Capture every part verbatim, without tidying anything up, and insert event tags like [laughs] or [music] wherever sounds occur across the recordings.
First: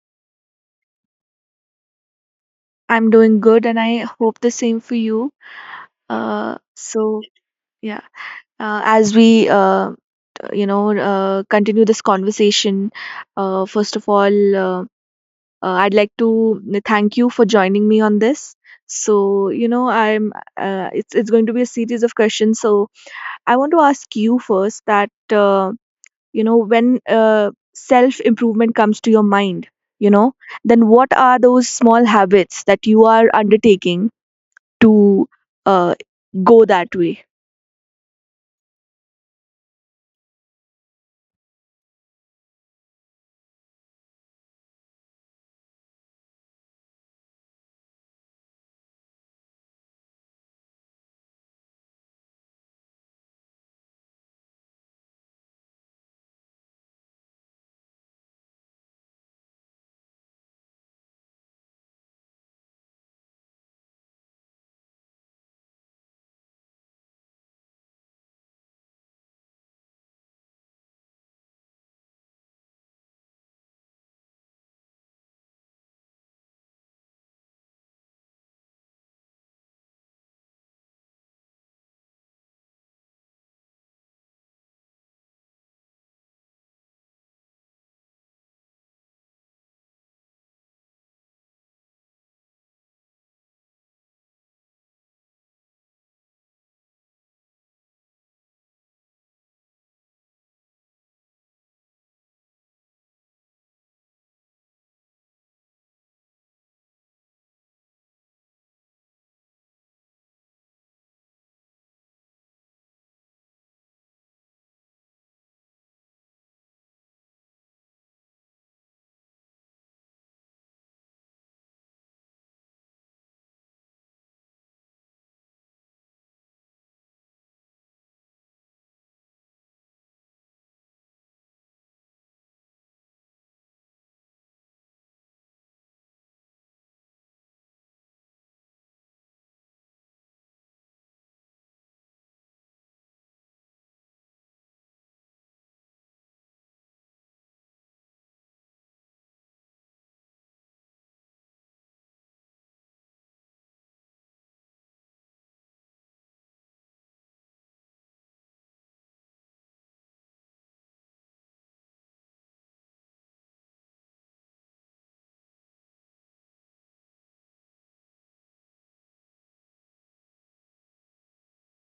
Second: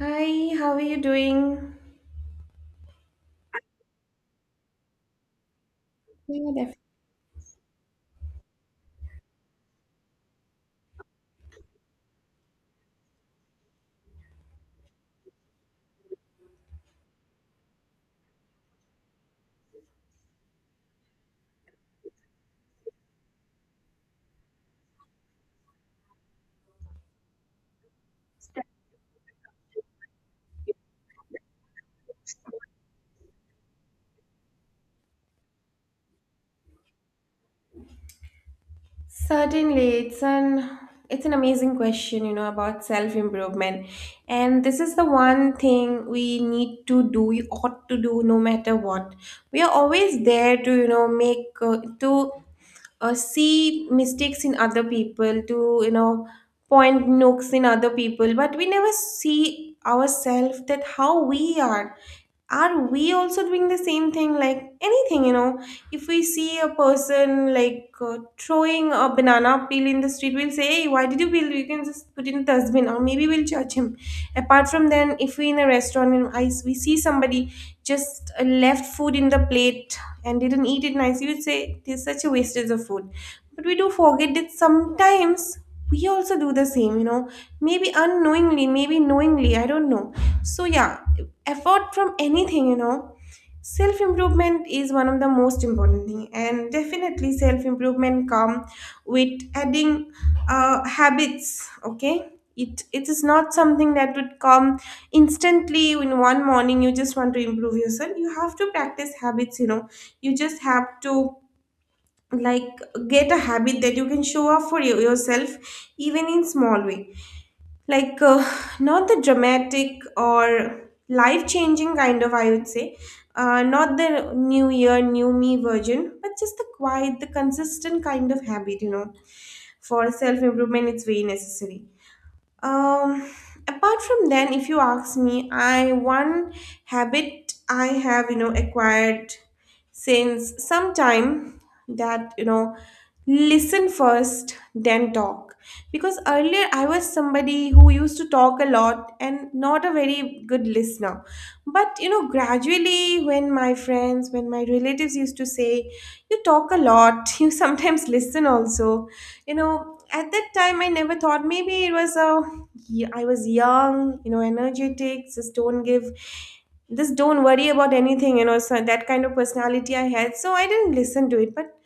Hi, how are you doing? I'm doing good, and I hope the same for you. Yeah, Uh, def- so yeah, uh, as we uh, t- you know uh, continue this conversation, uh, first of all, uh, uh, I'd like to n- thank you for joining me on this. So you know, I'm uh, it's it's going to be a series of questions. So I want to ask you first that uh, you know when uh, self improvement comes to your mind, you know, then what are those small habits that you are undertaking to uh, go that way. Certainly, it's an it's an amazing question, you know, about self-improvement. And this is the one thing we need to do, we ought to do no matter what. We are always there to, you know, make uh, to uh, see mistakes in other people, to, you know, point nooks in other people, but we never see ourselves that how we are. Are we also doing the same thing, like anything, you know? If we see a person, like, uh, throwing a banana peel in the street, we'll say, hey, why did you peel? You can just put it in the dustbin. Or maybe we'll judge him. Apart from then, if we in a restaurant and I, we see somebody just uh, left food in the plate and didn't eat it nicely, we'd say it is such a wastage of food. But we do forget that sometimes we also do the same, you know, maybe unknowingly, maybe knowingly, I don't know. So yeah, effort from anything, you know. Self improvement is one of the most important thing, and definitely self improvement come with adding uh, habits, okay. It it is not something that would come instantly in one morning. You just want to improve yourself, you have to practice habits, you know. You just have to, like, get a habit that you can show off for you, yourself, even in small way, like, uh, not the dramatic or life changing kind of, I would say, uh, not the new year new me version, but just the quiet, the consistent kind of habit, you know. For self improvement, it's very necessary. um, Apart from then, if you ask me, I one habit I have, you know, acquired since some time, that, you know, listen first then talk. Because earlier I was somebody who used to talk a lot and not a very good listener. But you know, gradually, when my friends when my relatives used to say, you talk a lot, [laughs] you sometimes listen also. You know, at that time I never thought maybe it was a yeah, I was young, you know, energetic. Just don't give, just don't worry about anything, you know, so that kind of personality I had. So I didn't listen to it. But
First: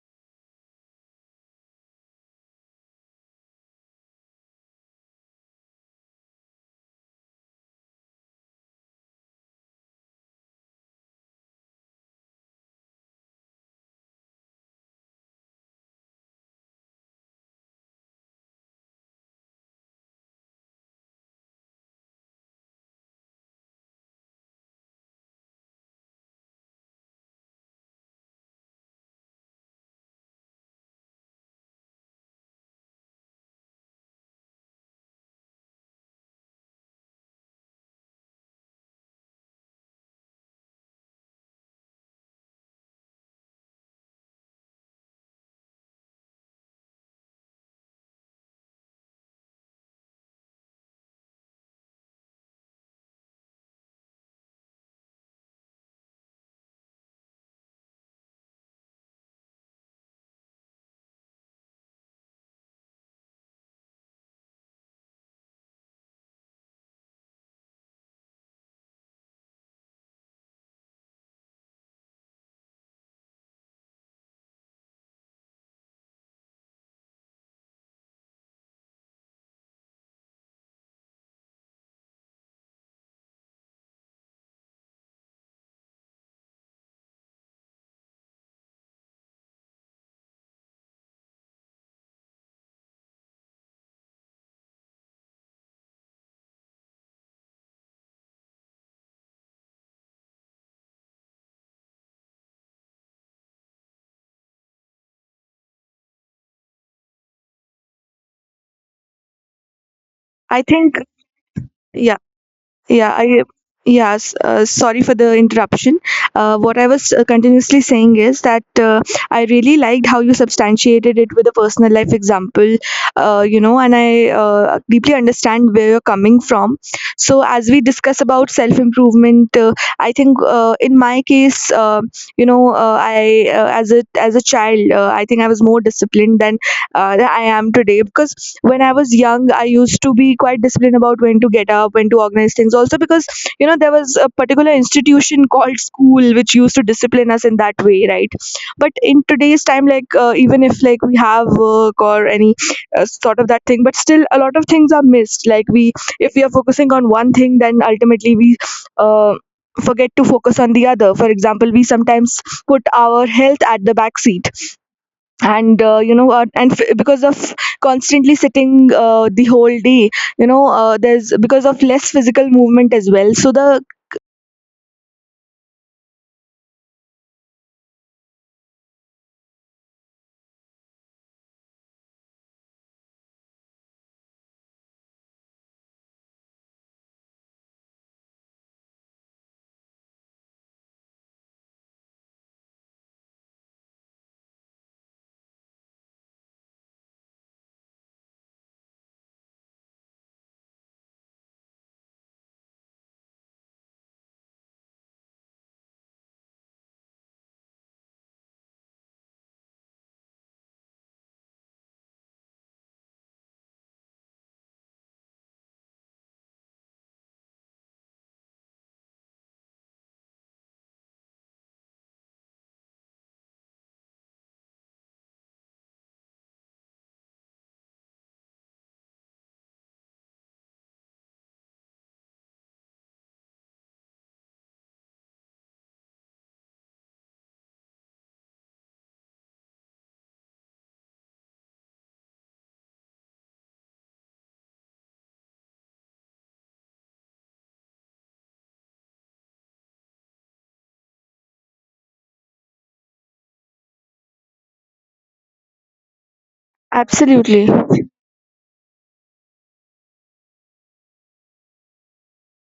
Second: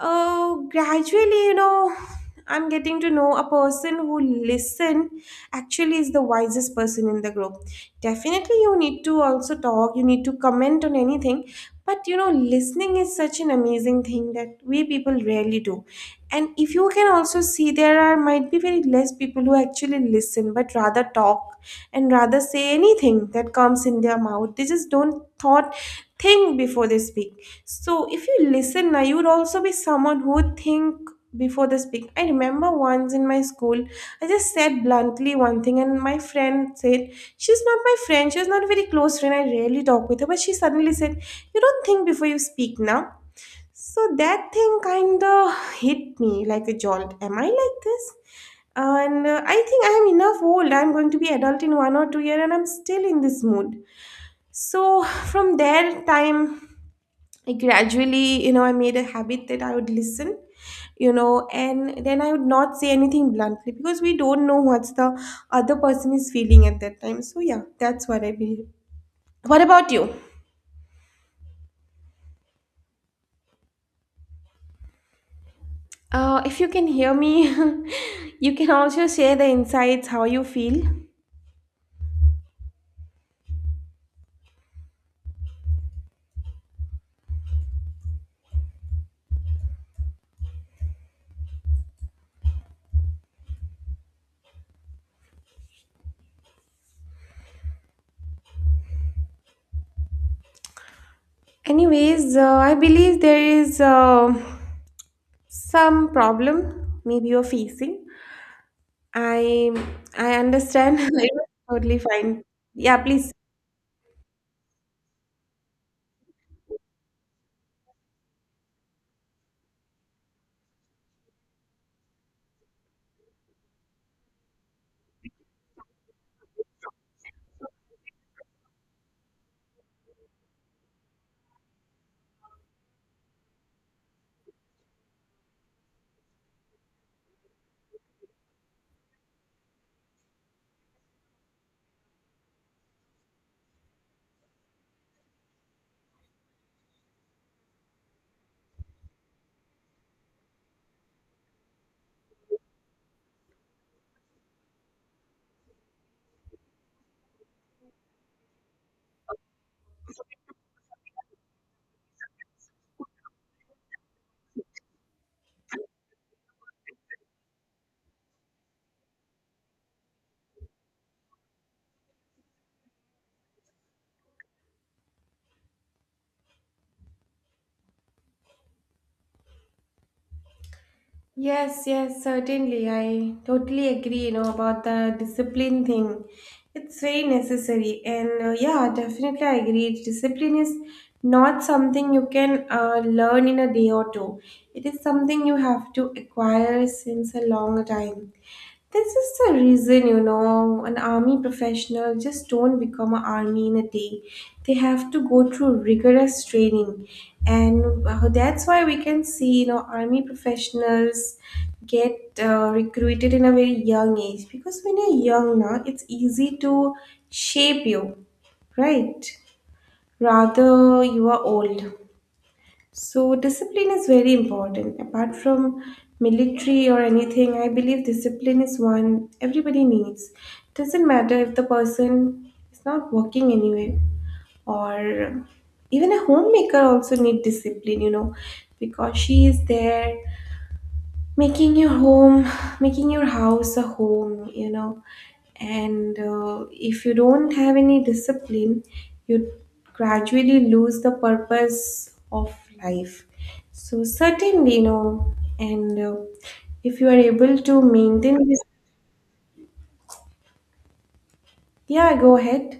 oh, gradually, you know, I'm getting to know a person who listen actually is the wisest person in the group. Definitely, you need to also talk, you need to comment on anything. But you know, listening is such an amazing thing that we people rarely do. And if you can also see, there are might be very less people who actually listen, but rather talk and rather say anything that comes in their mouth. They just don't thought think before they speak. So if you listen now, you would also be someone who would think before they speak. I remember once in my school, I just said bluntly one thing, and my friend said, she's not my friend, she was not a very close friend, I rarely talk with her, but she suddenly said, you don't think before you speak now. So that thing kind of hit me like a jolt. Am I like this? And uh, I think I am enough old. I'm going to be adult in one or two years, and I'm still in this mood. So from their time I gradually, you know, I made a habit that I would listen, you know, and then I would not say anything bluntly because we don't know what's the other person is feeling at that time. So yeah, that's what I believe. What about you? Uh, if you can hear me, [laughs] you can also share the insights how you feel. Anyways, uh, I believe there is uh, some problem maybe you're facing. I I I think, understand. [laughs] It's totally yeah, fine. Yeah, yeah, please. I, yeah. s- Uh, sorry for the interruption. Uh, what I was uh, continuously saying is that uh, I really liked how you substantiated it with a personal life example. Uh, you know, and I uh, deeply understand where you're coming from. So, as we discuss about self improvement, uh, I think uh, in my case, uh, you know, uh, I uh, as a as a child, uh, I think I was more disciplined than uh, that I am today. Because when I was young, I used to be quite disciplined about when to get up, when to organize things. Also, because you know there was a particular institution called school which used to discipline us in that way, right? But in today's time, like uh, even if like we have work or any uh, sort of that thing, but still a lot of things are missed. Like we, if we are focusing on one thing, then ultimately we. Uh, forget to focus on the other. For example, we sometimes put our health at the back seat, and uh, you know uh, and f- because of constantly sitting uh, the whole day, you know uh, there's because of less physical movement as well, so the Yes, yes, certainly. I totally agree, you know, about the discipline thing. It's very necessary. And uh, yeah, definitely I agree. Discipline is not something you can uh, learn in a day or two. It is something you have to acquire since a long time. This is the reason, you know, an army professional just don't become an army in a day. They have to go through rigorous training, and uh, that's why we can see, you know, army professionals get uh, recruited in a very young age, because when you're young now, it's easy to shape you, right? Rather, you are old. So, discipline is very important. Apart from military or anything, I believe discipline is one everybody needs. Doesn't matter if the person is not working anywhere, or even a homemaker also need discipline, you know, because she is there making your home making your house a home, you know. And uh, if you don't have any discipline, you gradually lose the purpose of life. So certainly, you know. And uh, if you are able absolutely. to maintain this, yeah, go ahead.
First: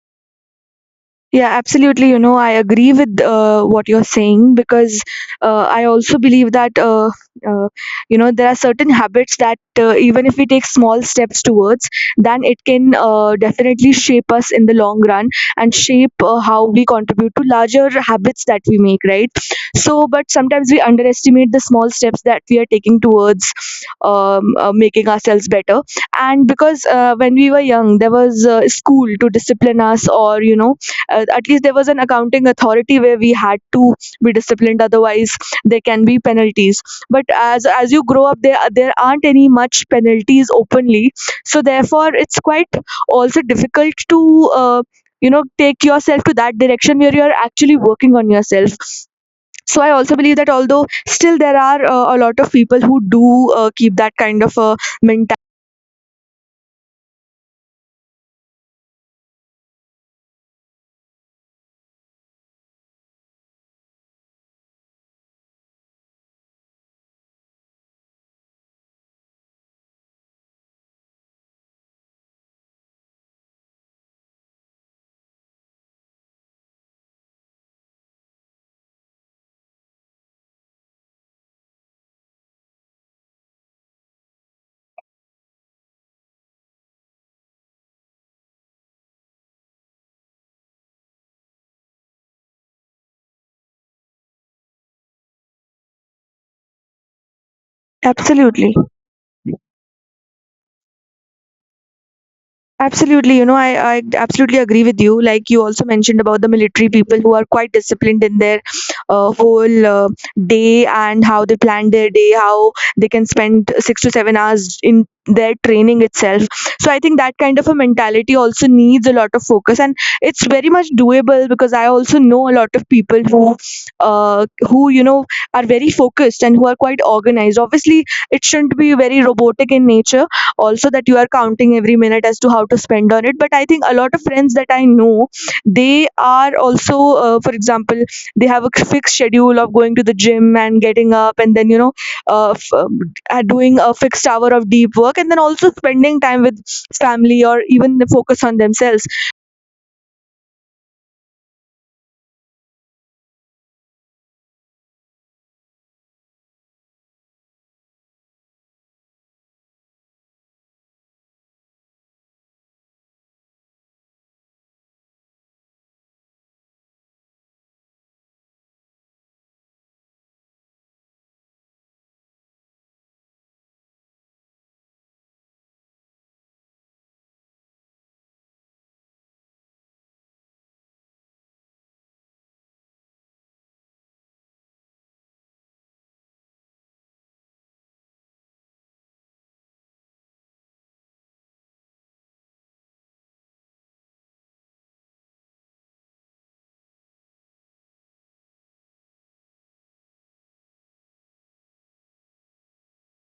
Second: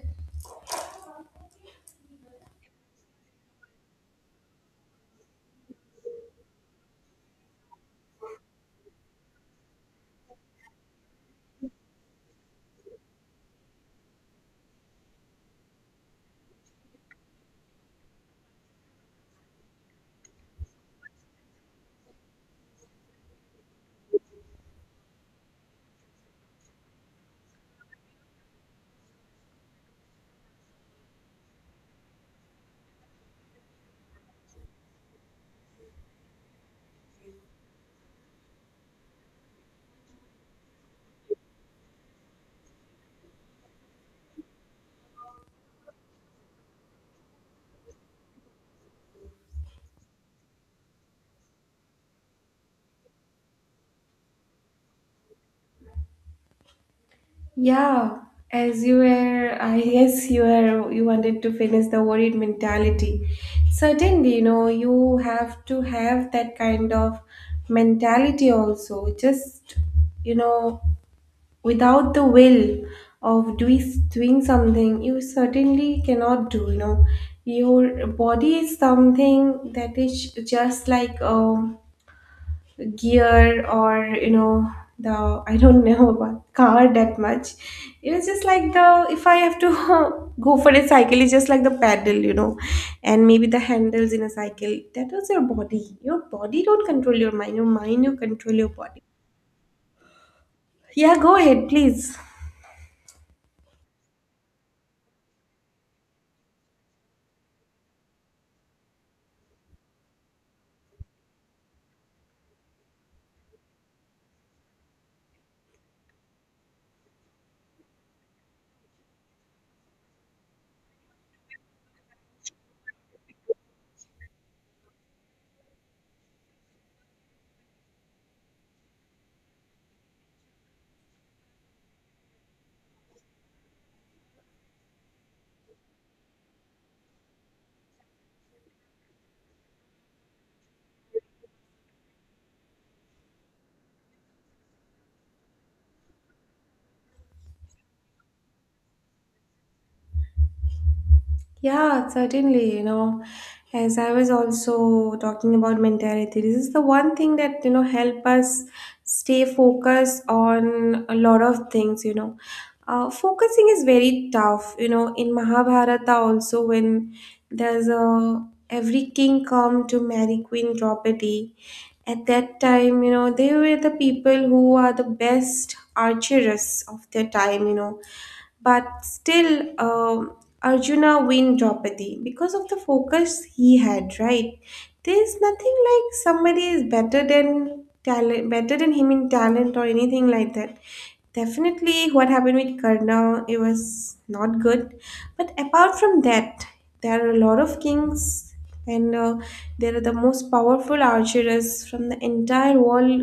Yeah, absolutely. You know, I agree with uh, what you're saying because uh, I also believe that, uh, uh, you know, there are certain habits that uh, even if we take small steps towards, then it can uh, definitely shape us in the long run and shape uh, how we contribute to larger habits that we make, right? So, but sometimes we underestimate the small steps that we are taking towards um, uh, making ourselves better. And because uh, when we were young, there was uh, school to discipline us, or, you know, uh, at least there was an accounting authority where we had to be disciplined, otherwise there can be penalties. But as as you grow up, there there aren't any much penalties openly, so therefore it's quite also difficult to uh, you know take yourself to that direction where you're actually working on yourself. So I also believe that although still there are uh, a lot of people who do uh, keep that kind of a mentality. Yeah, as you were, I guess you were, you wanted to finish the worried mentality. Certainly, you know, you have to have that kind of mentality also. Just, you know, without the will of doing doing something, you certainly cannot do. You know, your body is something that is just like um gear, or you know, the I don't know [laughs] about car that much. It was just like the if I have to [laughs] go for a cycle, it's just like the pedal, you know. And maybe the handles in a cycle, that was your body. Your body don't control your mind, your mind you control your Absolutely. body. Yeah, go ahead please. Absolutely, you know, I, I absolutely agree with you. Like you also mentioned about the military people who are quite disciplined in their uh, whole uh, day and how they plan their day, how they can spend six to seven hours in their training itself. So I think that kind of a mentality also needs a lot of focus, and it's very much doable because I also know a lot of people who, uh, who you know, are very focused and who are quite organized. Obviously, it shouldn't be very robotic in nature also, that you are counting every minute as to how to spend on it. But I think a lot of friends that I know, they are also, uh, for example, they have a fixed schedule of going to the gym and getting up, and then you know uh, f- um, uh, are doing a fixed hour of deep work, and then also spending time with family or even focus on themselves. Yeah, certainly, you know, as I was also talking about mentality, this is the one thing that, you know, help us stay focused on a lot of things, you know. Uh, focusing is very tough, you know, in Mahabharata also, when there's a every king come to marry Queen Draupadi. At that time, you know, they were the people who are the best archers of their time, you know, but still, um Arjuna win Draupadi because of the focus he had, right? There's nothing like somebody is better than talent, better than him in talent or anything like that. Definitely what happened with Karna, it was not good. But apart from that, there are a lot of kings, and uh, there are the most powerful archers from the entire world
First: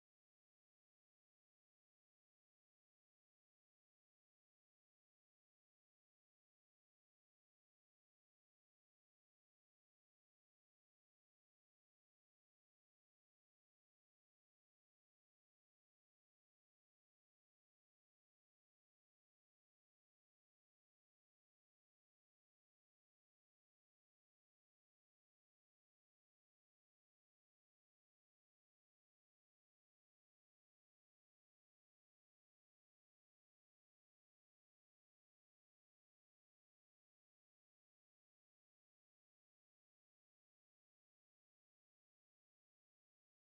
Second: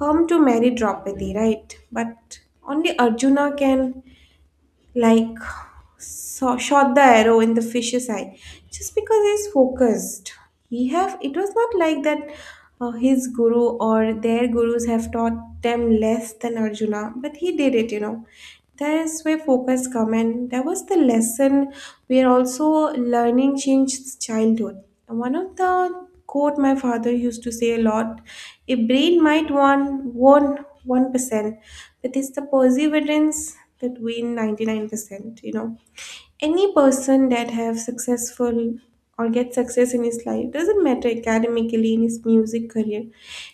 come to marry Draupadi, right? But only Arjuna can, like, saw, shot the arrow in the fish's eye, just because he's focused. He have, it was not like that. Uh, his guru or their gurus have taught them less than Arjuna, but he did it, you know. That's where focus come in. There was the lesson where also learning changed childhood. And one of the quote my father used to say a lot, a brain might want one one percent, but it's the perseverance that win ninety nine percent, you know. Any person that have successful or get success in his life, doesn't matter, academically, in his music career,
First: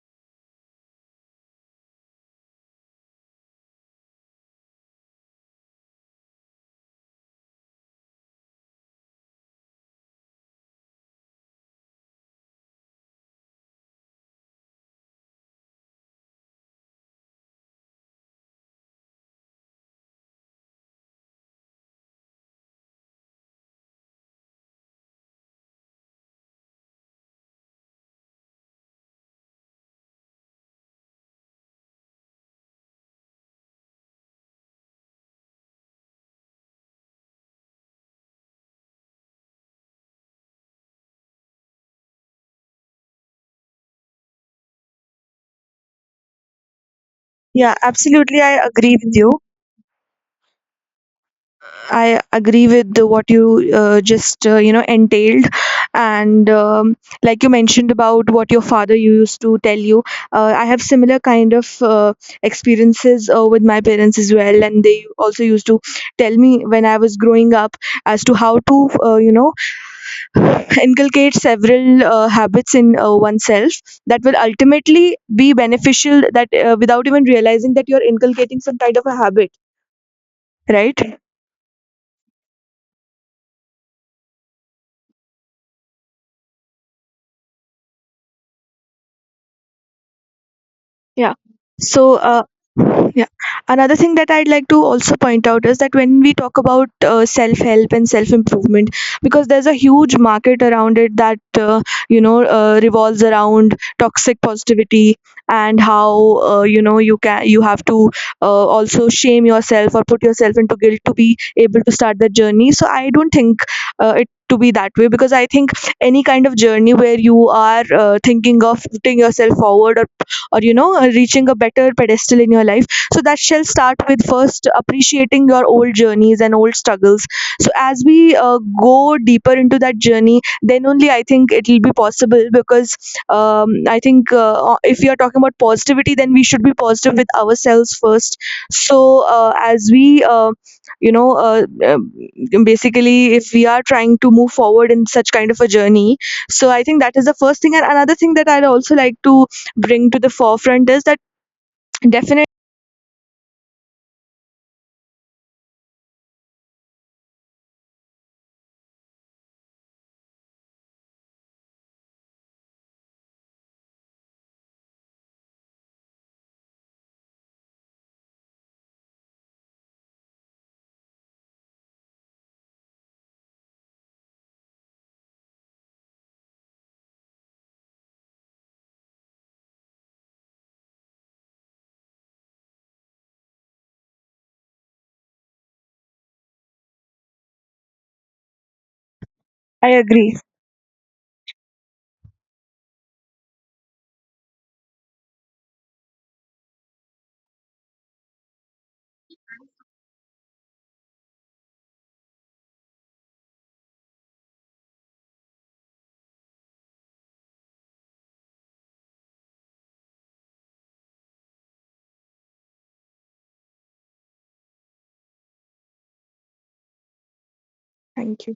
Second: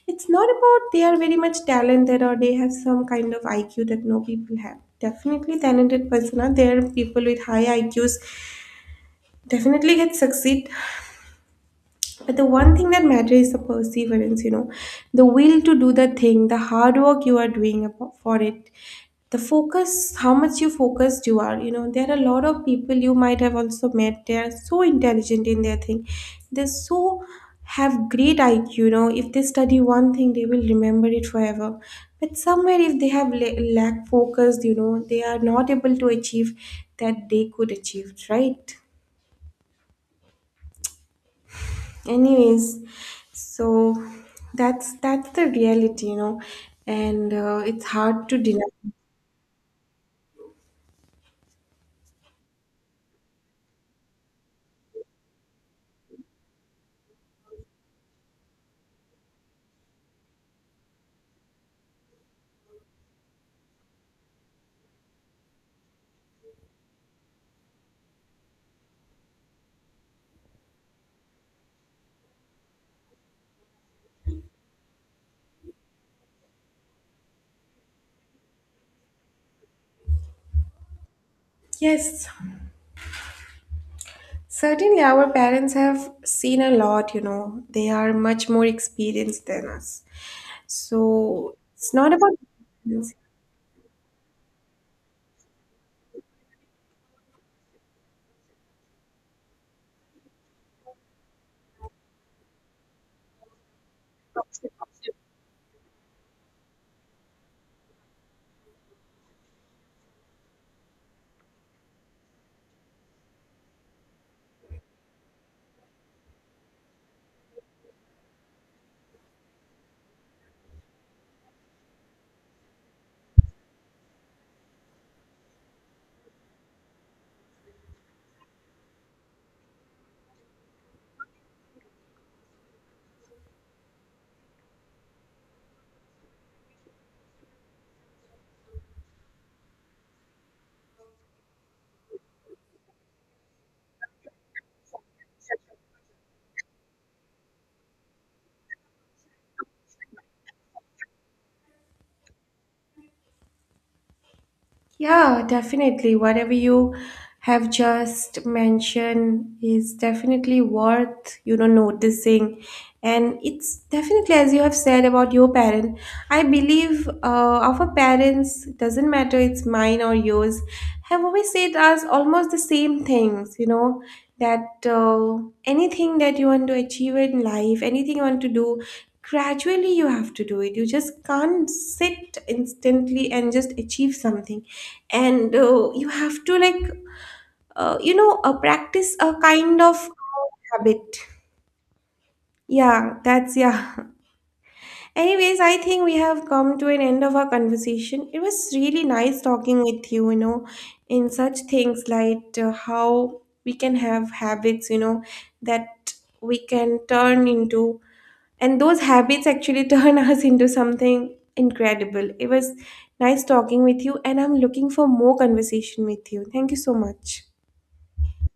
it's not about they are very much talented, or they have some kind of I Q that no people have. Definitely talented person are there, people with high I Qs definitely get succeed. But the one thing that matters is the perseverance, you know, the will to do the thing, the hard work you are doing abo- for it, the focus, how much you focused you are. You know, there are a lot of people you might have also met. They are so intelligent in their thing. They so have great I Q, you know, if they study one thing, they will remember it forever. But somewhere, if they have la- lack focus, you know, they are not able to achieve that they could achieve, right? Anyways, so that's that's the reality, you know. And uh, Yeah, it's hard to absolutely. I deny. agree with you. I agree with the, what you uh, just uh, you know entailed, and um, like you mentioned about what your father used to tell you. Uh, I have similar kind of uh, experiences uh, with my parents as well, and they also used to tell me when I was growing up as to how to uh, you know [sighs] inculcate several uh, habits in uh, oneself that will ultimately be beneficial. That uh, without even realizing that you are inculcating some kind of a habit, right? Yes, certainly, our parents have seen a lot, you know, they are much more experienced than us, so Yeah. it's not So, uh, about. yeah. Another thing that I'd like to also point out is that when we talk about uh, self help and self improvement, because there's a huge market around it that, uh, you know, uh, revolves around toxic positivity and how, uh, you know, you can, you have to uh, also shame yourself or put yourself into guilt to be able to start the journey. So, I don't think uh, it to be that way, because I think any kind of journey where you are uh, thinking of putting yourself forward, or or you know uh, reaching a better pedestal in your life, so that shall start with first appreciating your old journeys and old struggles. So as we uh, go deeper into that journey, then only I think it will be possible. Because um, I think uh, if you are talking about positivity, then we should be positive with ourselves first. So uh, as we uh, you know uh, um, basically if we are trying to move forward in such kind of a journey, so I think that is the first thing. And another thing that I'd also like to bring to the forefront is that definitely Yeah, definitely. Whatever you have just mentioned is definitely worth, you know, noticing. And it's definitely, as you have said about your parent, I believe uh, our parents, doesn't matter it's mine or yours, have always said us almost the same things, you know, that uh, anything that you want to achieve in life, anything you want to do, gradually you have to do it. You just can't sit instantly and just achieve something. And uh, you have to, like, uh, you know, uh, practice a kind I of agree. habit. Yeah, that's, yeah. [laughs] Anyways, I think we have come to an end of our conversation. It was really nice talking with you, you know, in such things, like, uh, how we can have habits, you know, that we can turn into, and those habits actually [laughs] turn us into something incredible. It was nice talking with you, and I'm looking for more conversation with you. Thank you so much. Thank you.